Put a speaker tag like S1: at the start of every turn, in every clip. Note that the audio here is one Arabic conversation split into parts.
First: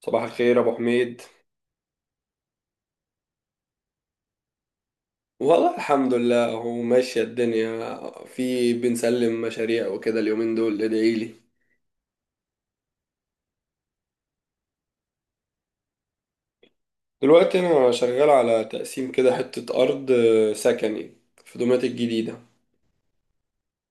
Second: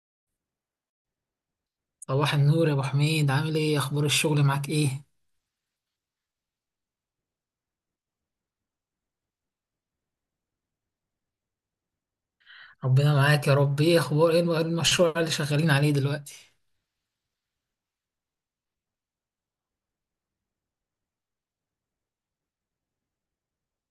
S1: صباح الخير ابو حميد.
S2: صباح النور يا ابو حميد، عامل ايه؟ اخبار الشغل معاك ايه؟
S1: والله الحمد لله، هو ماشية الدنيا، في بنسلم مشاريع وكده اليومين دول، ادعي لي.
S2: ربنا معاك يا رب. ايه المشروع اللي شغالين عليه دلوقتي؟
S1: دلوقتي انا شغال على تقسيم كده حتة ارض سكني، في دومات الجديدة.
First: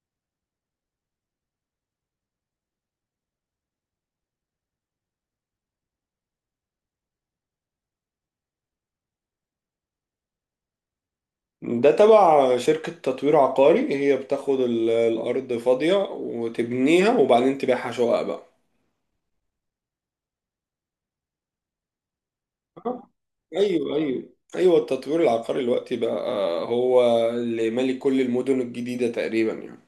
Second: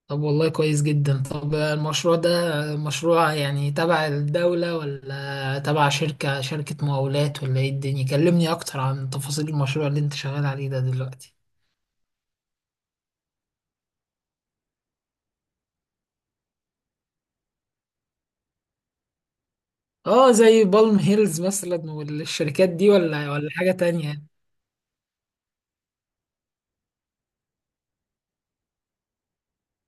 S2: طب والله كويس جدا. طب المشروع ده مشروع يعني تبع الدولة، ولا تبع شركة مقاولات، ولا ايه الدنيا؟ كلمني اكتر عن تفاصيل المشروع اللي انت شغال عليه ده دلوقتي.
S1: ده تبع شركة تطوير عقاري، هي بتاخد الارض فاضية وتبنيها وبعدين تبيعها شقق بقى.
S2: اه، زي بالم هيلز مثلا، والشركات دي،
S1: آه،
S2: ولا حاجة
S1: ايوه
S2: تانية؟
S1: ايوه. ايوه التطوير العقاري دلوقتي بقى هو اللي مالي كل المدن الجديدة تقريبا يعني.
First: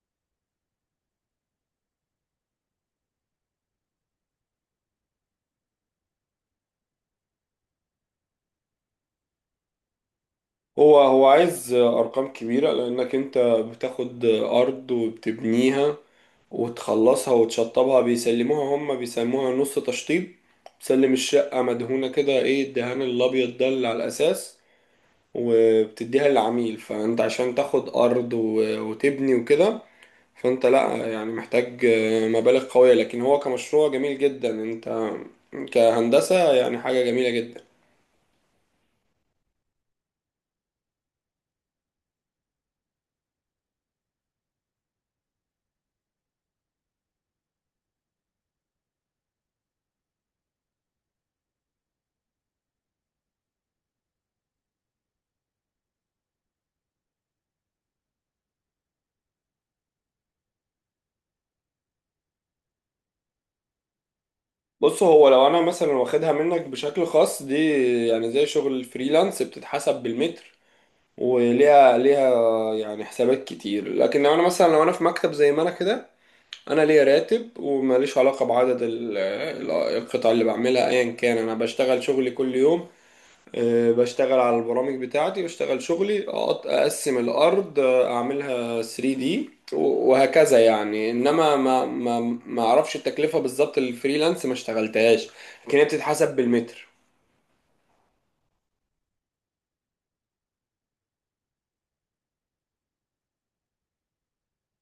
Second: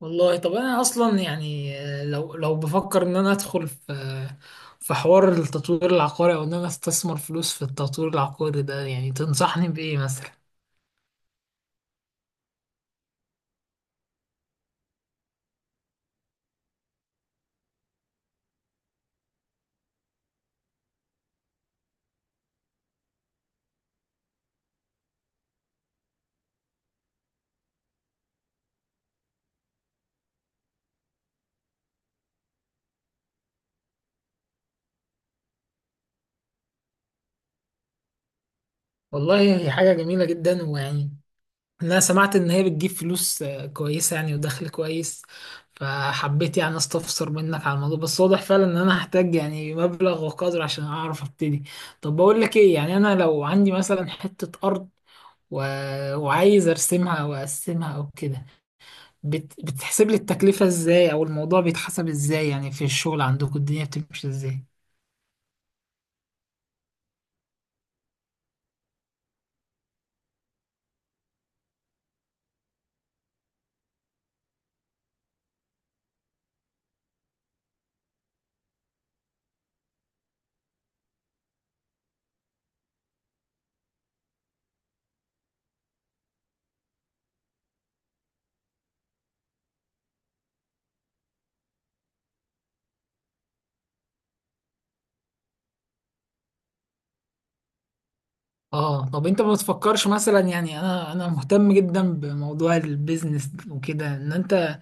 S2: والله طب انا اصلا يعني، لو بفكر ان انا ادخل في، في حوار التطوير العقاري، او ان انا استثمر فلوس في التطوير العقاري ده، يعني تنصحني بايه مثلا؟
S1: هو عايز أرقام كبيرة، لأنك أنت بتاخد أرض وبتبنيها وتخلصها وتشطبها. بيسلموها، هم بيسموها نص تشطيب، بتسلم الشقة مدهونة كده، إيه، الدهان الأبيض ده اللي على الأساس، وبتديها للعميل. فأنت عشان تاخد أرض وتبني وكده، فأنت لأ يعني محتاج مبالغ قوية. لكن هو كمشروع جميل جدا، أنت كهندسة يعني حاجة جميلة جدا.
S2: والله هي حاجة جميلة جدا، ويعني انا سمعت ان هي بتجيب فلوس كويسة يعني، ودخل كويس، فحبيت يعني استفسر منك على الموضوع. بس واضح فعلا ان انا هحتاج يعني مبلغ وقدر عشان اعرف ابتدي. طب بقول لك ايه، يعني انا لو عندي مثلا حتة ارض، و... وعايز ارسمها واقسمها او كده، بتحسب لي التكلفة ازاي، او الموضوع بيتحسب ازاي يعني؟ في الشغل عندكم الدنيا بتمشي ازاي؟
S1: بص، هو لو انا مثلا واخدها منك بشكل خاص دي، يعني زي شغل الفريلانس، بتتحسب بالمتر، وليها يعني حسابات كتير. لكن لو انا في مكتب زي ما انا كده، انا ليا راتب وماليش علاقة بعدد القطع اللي بعملها، ايا كان انا بشتغل شغلي كل يوم. بشتغل على البرامج بتاعتي، بشتغل شغلي، اقسم الارض، اعملها 3 دي وهكذا يعني. انما ما اعرفش التكلفه بالظبط، الفريلانس ما اشتغلتهاش، لكن هي بتتحسب بالمتر.
S2: اه، طب انت ما بتفكرش مثلا، يعني انا مهتم جدا بموضوع البيزنس وكده، ان انت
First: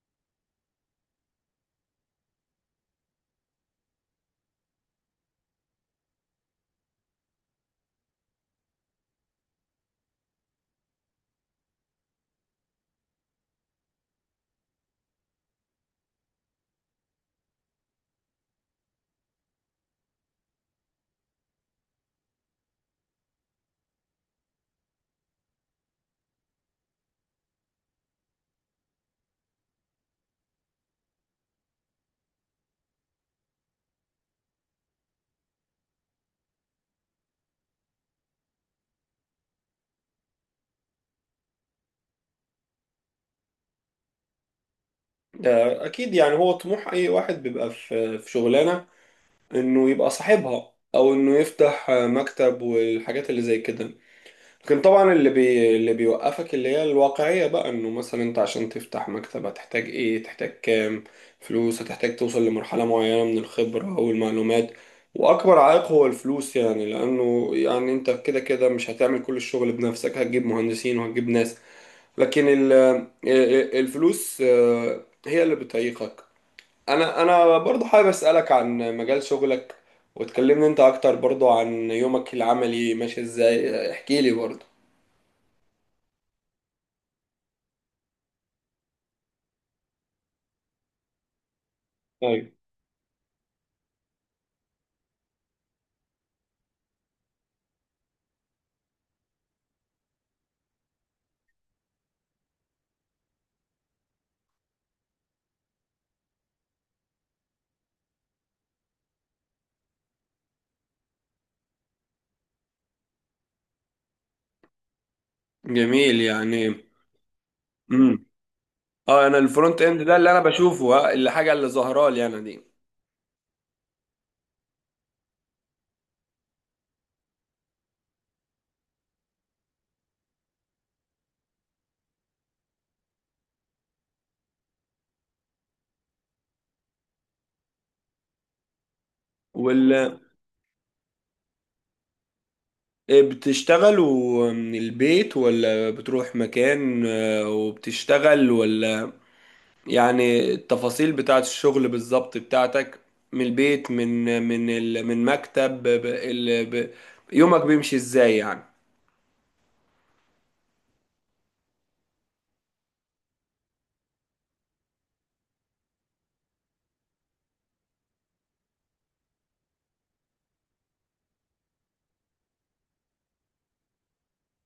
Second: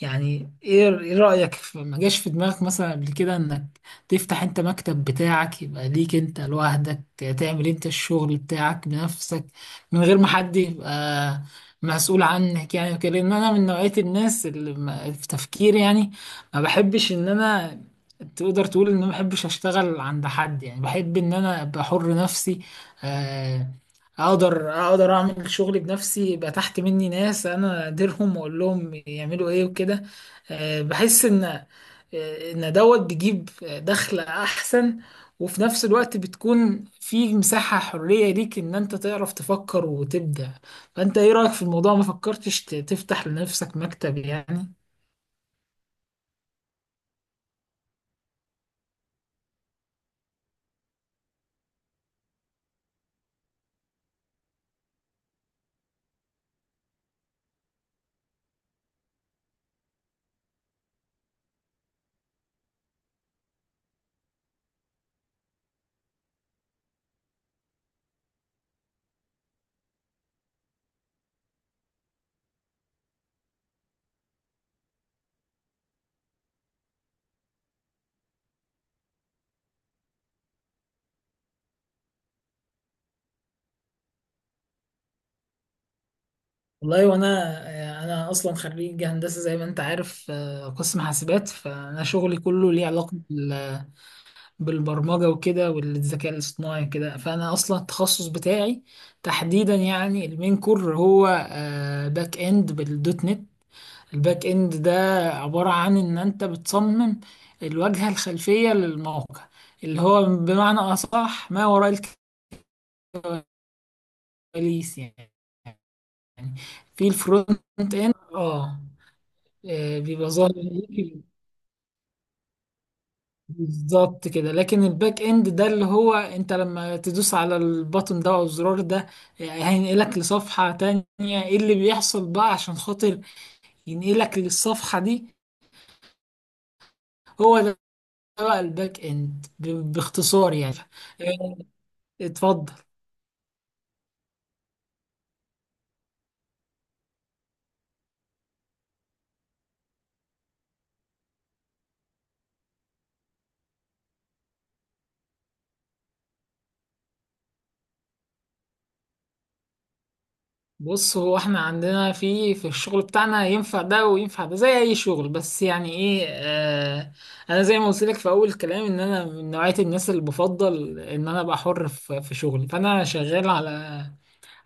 S2: يعني إيه رأيك في- ما جاش في دماغك مثلا قبل كده انك تفتح انت مكتب بتاعك، يبقى ليك انت لوحدك، تعمل انت الشغل بتاعك بنفسك من غير ما حد يبقى مسؤول عنك يعني وكده؟ لان انا من نوعية الناس اللي في تفكيري يعني ما بحبش ان انا، تقدر تقول ان ما بحبش اشتغل عند حد، يعني بحب ان انا ابقى حر نفسي. آه، اقدر اعمل شغلي بنفسي، يبقى تحت مني ناس انا اديرهم واقول لهم يعملوا ايه وكده. بحس ان، ان دوت بيجيب دخل احسن، وفي نفس الوقت بتكون في مساحة حرية ليك ان انت تعرف تفكر وتبدع. فانت ايه رأيك في الموضوع؟ ما فكرتش تفتح لنفسك مكتب يعني؟
S1: ده اكيد يعني، هو طموح اي واحد بيبقى في شغلانه انه يبقى صاحبها، او انه يفتح مكتب والحاجات اللي زي كده. لكن طبعا اللي بيوقفك اللي هي الواقعية بقى، انه مثلا انت عشان تفتح مكتب هتحتاج ايه، تحتاج كام فلوس، هتحتاج توصل لمرحلة معينة من الخبرة او المعلومات. واكبر عائق هو الفلوس يعني، لانه يعني انت كده كده مش هتعمل كل الشغل بنفسك، هتجيب مهندسين وهتجيب ناس. لكن الفلوس هي اللي بتعيقك. انا برضو حابب اسألك عن مجال شغلك، وتكلمني انت اكتر برضو عن يومك العملي ماشي ازاي، احكي لي برضو.
S2: والله، وانا انا اصلا خريج هندسة زي ما انت عارف، قسم حاسبات. فانا شغلي كله ليه علاقة بالبرمجة وكده والذكاء الاصطناعي وكده. فأنا أصلا التخصص بتاعي تحديدا يعني المين كور هو باك إند بالدوت نت. الباك إند ده عبارة عن إن أنت بتصمم الواجهة الخلفية للموقع، اللي هو بمعنى أصح ما وراء الكواليس يعني،
S1: جميل يعني.
S2: في الفرونت إند
S1: امم.
S2: اه.
S1: اه، انا الفرونت اند ده
S2: بيبقى
S1: اللي انا
S2: ظاهر
S1: بشوفه، اللي حاجه اللي ظاهره لي انا دي،
S2: بالظبط كده. لكن الباك اند ده اللي هو انت لما تدوس على البطن ده او الزرار ده، هينقلك لصفحة تانية. ايه اللي بيحصل بقى عشان خاطر ينقلك للصفحة دي؟ هو ده بقى الباك اند
S1: ولا
S2: باختصار يعني. إيه، اتفضل.
S1: إيه، بتشتغلوا من البيت ولا بتروح مكان وبتشتغل، ولا يعني التفاصيل بتاعت الشغل بالظبط بتاعتك، من البيت، من مكتب، يومك بيمشي ازاي يعني.
S2: بص، هو احنا عندنا في الشغل بتاعنا ينفع ده وينفع ده زي اي شغل. بس يعني ايه، آه انا زي ما قلت لك في اول الكلام ان انا من نوعية الناس اللي بفضل ان انا ابقى حر في شغلي، فانا شغال على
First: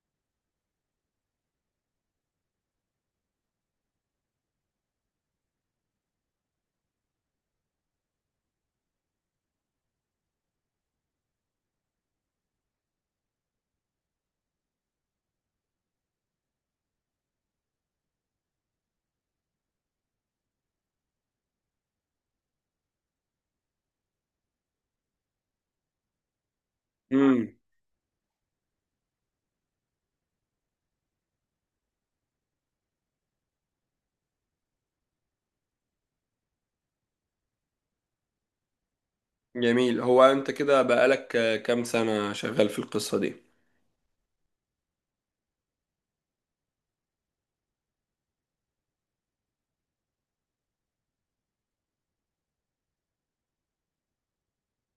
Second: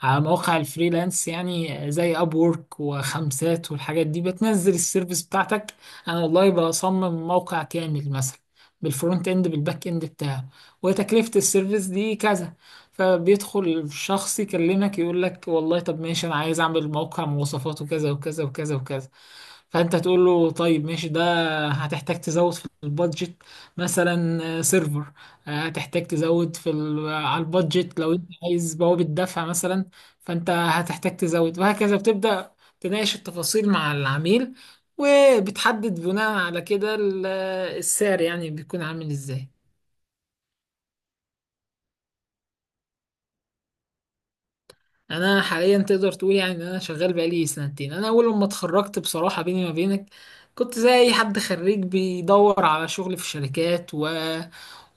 S2: مواقع الفريلانس، يعني زي اب وورك وخمسات والحاجات دي. بتنزل السيرفيس بتاعتك. انا والله بصمم موقع كامل مثلا، بالفرونت اند بالباك اند بتاعه، وتكلفة السيرفيس دي كذا. فبيدخل الشخص يكلمك يقول لك، والله طب ماشي، انا عايز اعمل موقع مواصفاته كذا وكذا وكذا وكذا. فانت تقول له طيب ماشي، ده هتحتاج تزود في البادجت. مثلا سيرفر، هتحتاج تزود في على
S1: امم.
S2: البادجت لو انت عايز بوابة دفع مثلا. فانت هتحتاج تزود، وهكذا. بتبدأ تناقش التفاصيل مع العميل، وبتحدد بناء على كده السعر يعني بيكون عامل ازاي.
S1: جميل. هو انت كده بقالك كام سنة شغال في القصة دي؟
S2: انا حاليا تقدر تقول يعني ان انا شغال بقالي سنتين. انا اول لما اتخرجت، بصراحة بيني ما بينك، كنت زي اي حد خريج بيدور على شغل في الشركات، و...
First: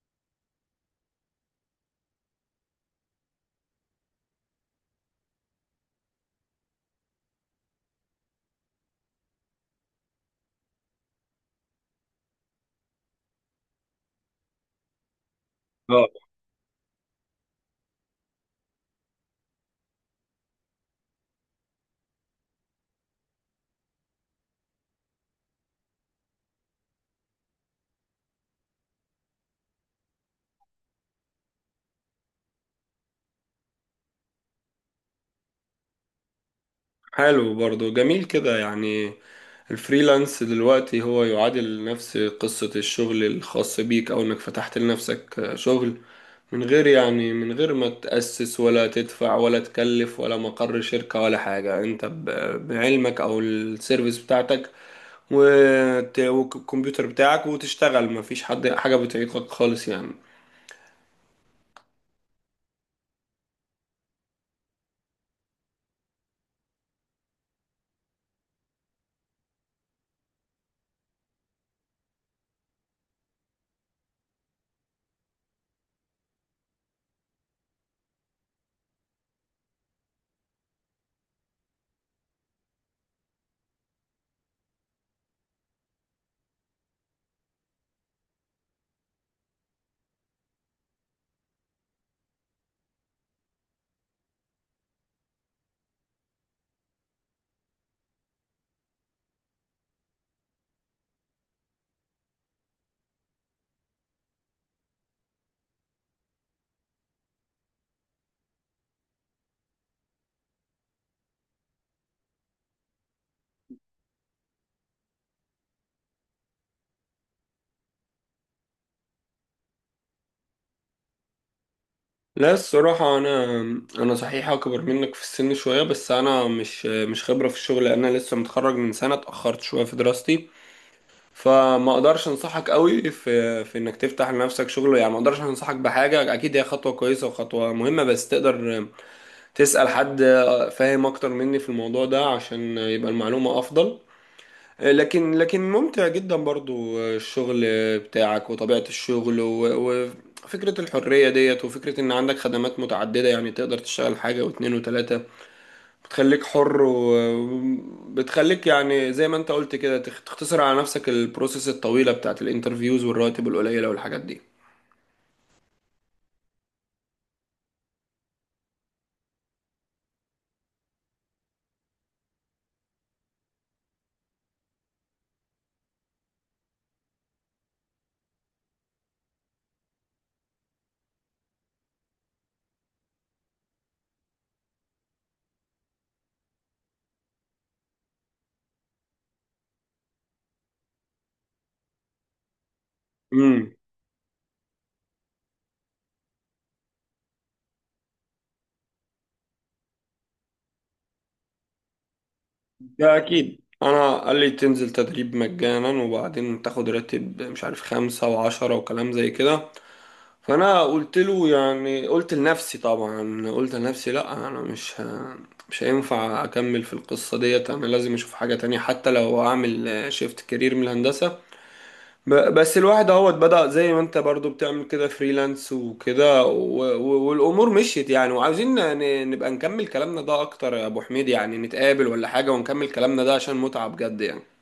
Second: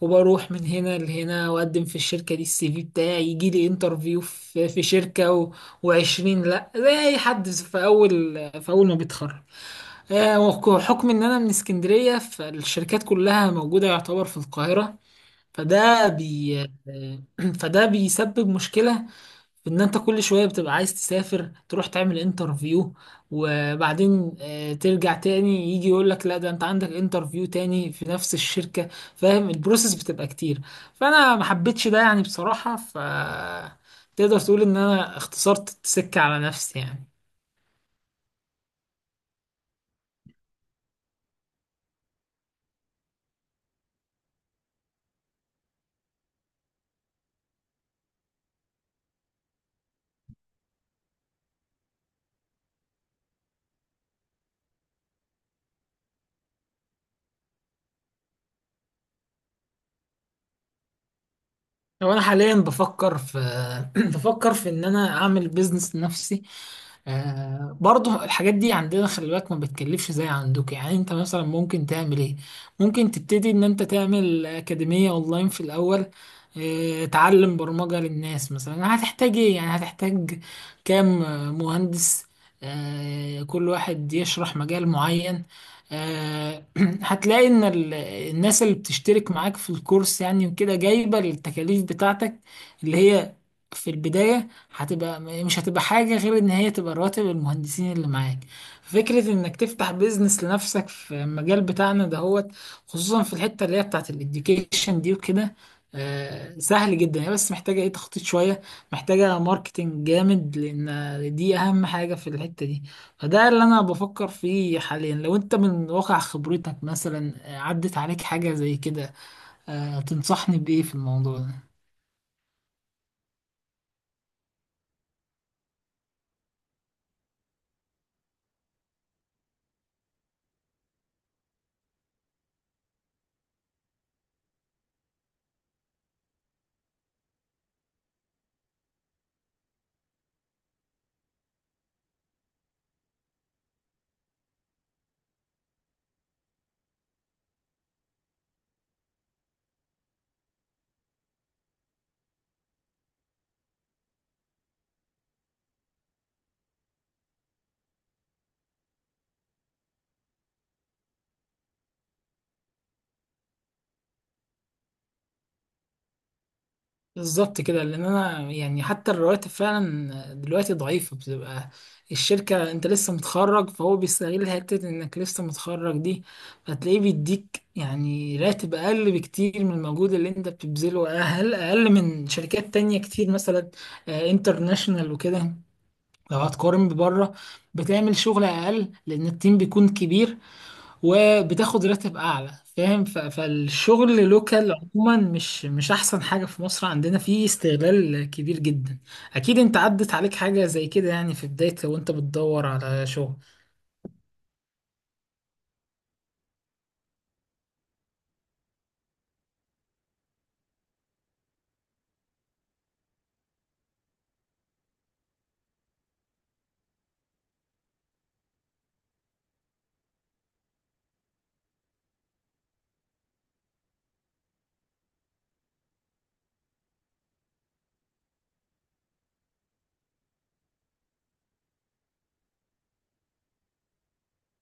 S2: وبروح من هنا لهنا، واقدم في الشركة دي، الـCV بتاعي يجي لي انترفيو في شركة، وعشرين، لا، زي اي حد في اول ما بيتخرج. آه، وحكم ان انا من اسكندريه، فالشركات كلها موجوده يعتبر في القاهره. فده بي آه، فده بيسبب مشكله في ان انت كل شويه بتبقى عايز تسافر تروح تعمل انترفيو، وبعدين ترجع تاني، يجي يقول لك لا ده انت عندك انترفيو تاني في نفس الشركه، فاهم؟ البروسيس بتبقى كتير، فانا ما حبيتش ده يعني بصراحه. تقدر تقول ان انا اختصرت السكه على نفسي يعني.
S1: حلو، برضو جميل كده يعني. الفريلانس دلوقتي هو يعادل نفس قصة الشغل الخاص بيك، أو إنك فتحت لنفسك شغل من غير، يعني من غير ما تأسس ولا تدفع ولا تكلف ولا مقر شركة ولا حاجة. أنت بعلمك أو السيرفيس بتاعتك والكمبيوتر بتاعك وتشتغل، مفيش حد حاجة بتعيقك خالص يعني.
S2: هو انا حاليا بفكر في، بفكر في ان انا اعمل بيزنس لنفسي. آه برضه الحاجات دي عندنا خلي بالك ما بتكلفش زي عندك. يعني انت مثلا ممكن تعمل ايه؟ ممكن تبتدي ان انت تعمل اكاديمية اونلاين في الاول، آه تعلم برمجة للناس مثلا. هتحتاج ايه يعني؟ هتحتاج كام مهندس، آه كل واحد يشرح مجال معين. آه هتلاقي ان الناس اللي بتشترك معاك في الكورس يعني وكده جايبة التكاليف بتاعتك، اللي هي في البداية هتبقى، مش هتبقى حاجة غير ان هي تبقى رواتب المهندسين اللي معاك. فكرة انك تفتح بيزنس لنفسك في المجال بتاعنا دهوت، خصوصا في الحتة اللي هي بتاعت الاديوكيشن دي وكده، سهل جدا. هي بس محتاجة ايه، تخطيط شوية، محتاجة ماركتينج جامد، لان دي اهم حاجة في الحتة دي. فده اللي انا بفكر فيه حاليا. لو انت من واقع خبرتك مثلا عدت عليك حاجة زي كده، تنصحني بإيه في الموضوع ده؟
S1: لا، الصراحة أنا صحيح أكبر منك في السن شوية، بس أنا مش خبرة في الشغل، أنا لسه متخرج من سنة، اتأخرت شوية في دراستي. فما أقدرش أنصحك قوي في إنك تفتح لنفسك شغل يعني، ما أقدرش أنصحك بحاجة. أكيد هي خطوة كويسة وخطوة مهمة، بس تقدر تسأل حد فاهم أكتر مني في الموضوع ده عشان يبقى المعلومة أفضل. لكن ممتع جدا برضو الشغل بتاعك وطبيعة الشغل وفكرة الحرية ديت، وفكرة ان عندك خدمات متعددة، يعني تقدر تشتغل حاجة واتنين وتلاتة، بتخليك حر وبتخليك يعني زي ما انت قلت كده، تختصر على نفسك البروسيس الطويلة بتاعت الانترفيوز والرواتب القليلة والحاجات دي.
S2: بالظبط كده. لان انا يعني حتى الرواتب فعلا دلوقتي ضعيفه، بتبقى الشركه انت لسه متخرج فهو بيستغل حته انك لسه متخرج دي، فتلاقيه بيديك يعني راتب اقل بكتير من المجهود اللي انت بتبذله، اقل اقل من شركات تانية كتير مثلا انترناشونال وكده. لو هتقارن ببره، بتعمل شغل اقل لان التيم بيكون كبير، وبتاخد راتب اعلى. فاهم؟
S1: امم.
S2: فالشغل لوكال عموما، مش احسن حاجة. في مصر عندنا فيه استغلال كبير جدا. اكيد انت عدت عليك حاجة زي كده يعني في بداية لو انت بتدور على
S1: ده
S2: شغل
S1: اكيد، انا قال لي تنزل تدريب مجانا وبعدين تاخد راتب مش عارف خمسة وعشرة وكلام زي كده، فانا قلت له، يعني قلت لنفسي طبعا، قلت لنفسي لا، انا مش هينفع اكمل في القصه ديت، انا لازم اشوف حاجه تانية حتى لو اعمل شيفت كارير من الهندسه. بس الواحد اهوت بدأ زي ما انت برضو بتعمل كده فريلانس وكده والامور مشيت يعني. وعاوزين نبقى نكمل كلامنا ده اكتر يا ابو حميد، يعني نتقابل ولا حاجه ونكمل كلامنا ده عشان متعه بجد يعني.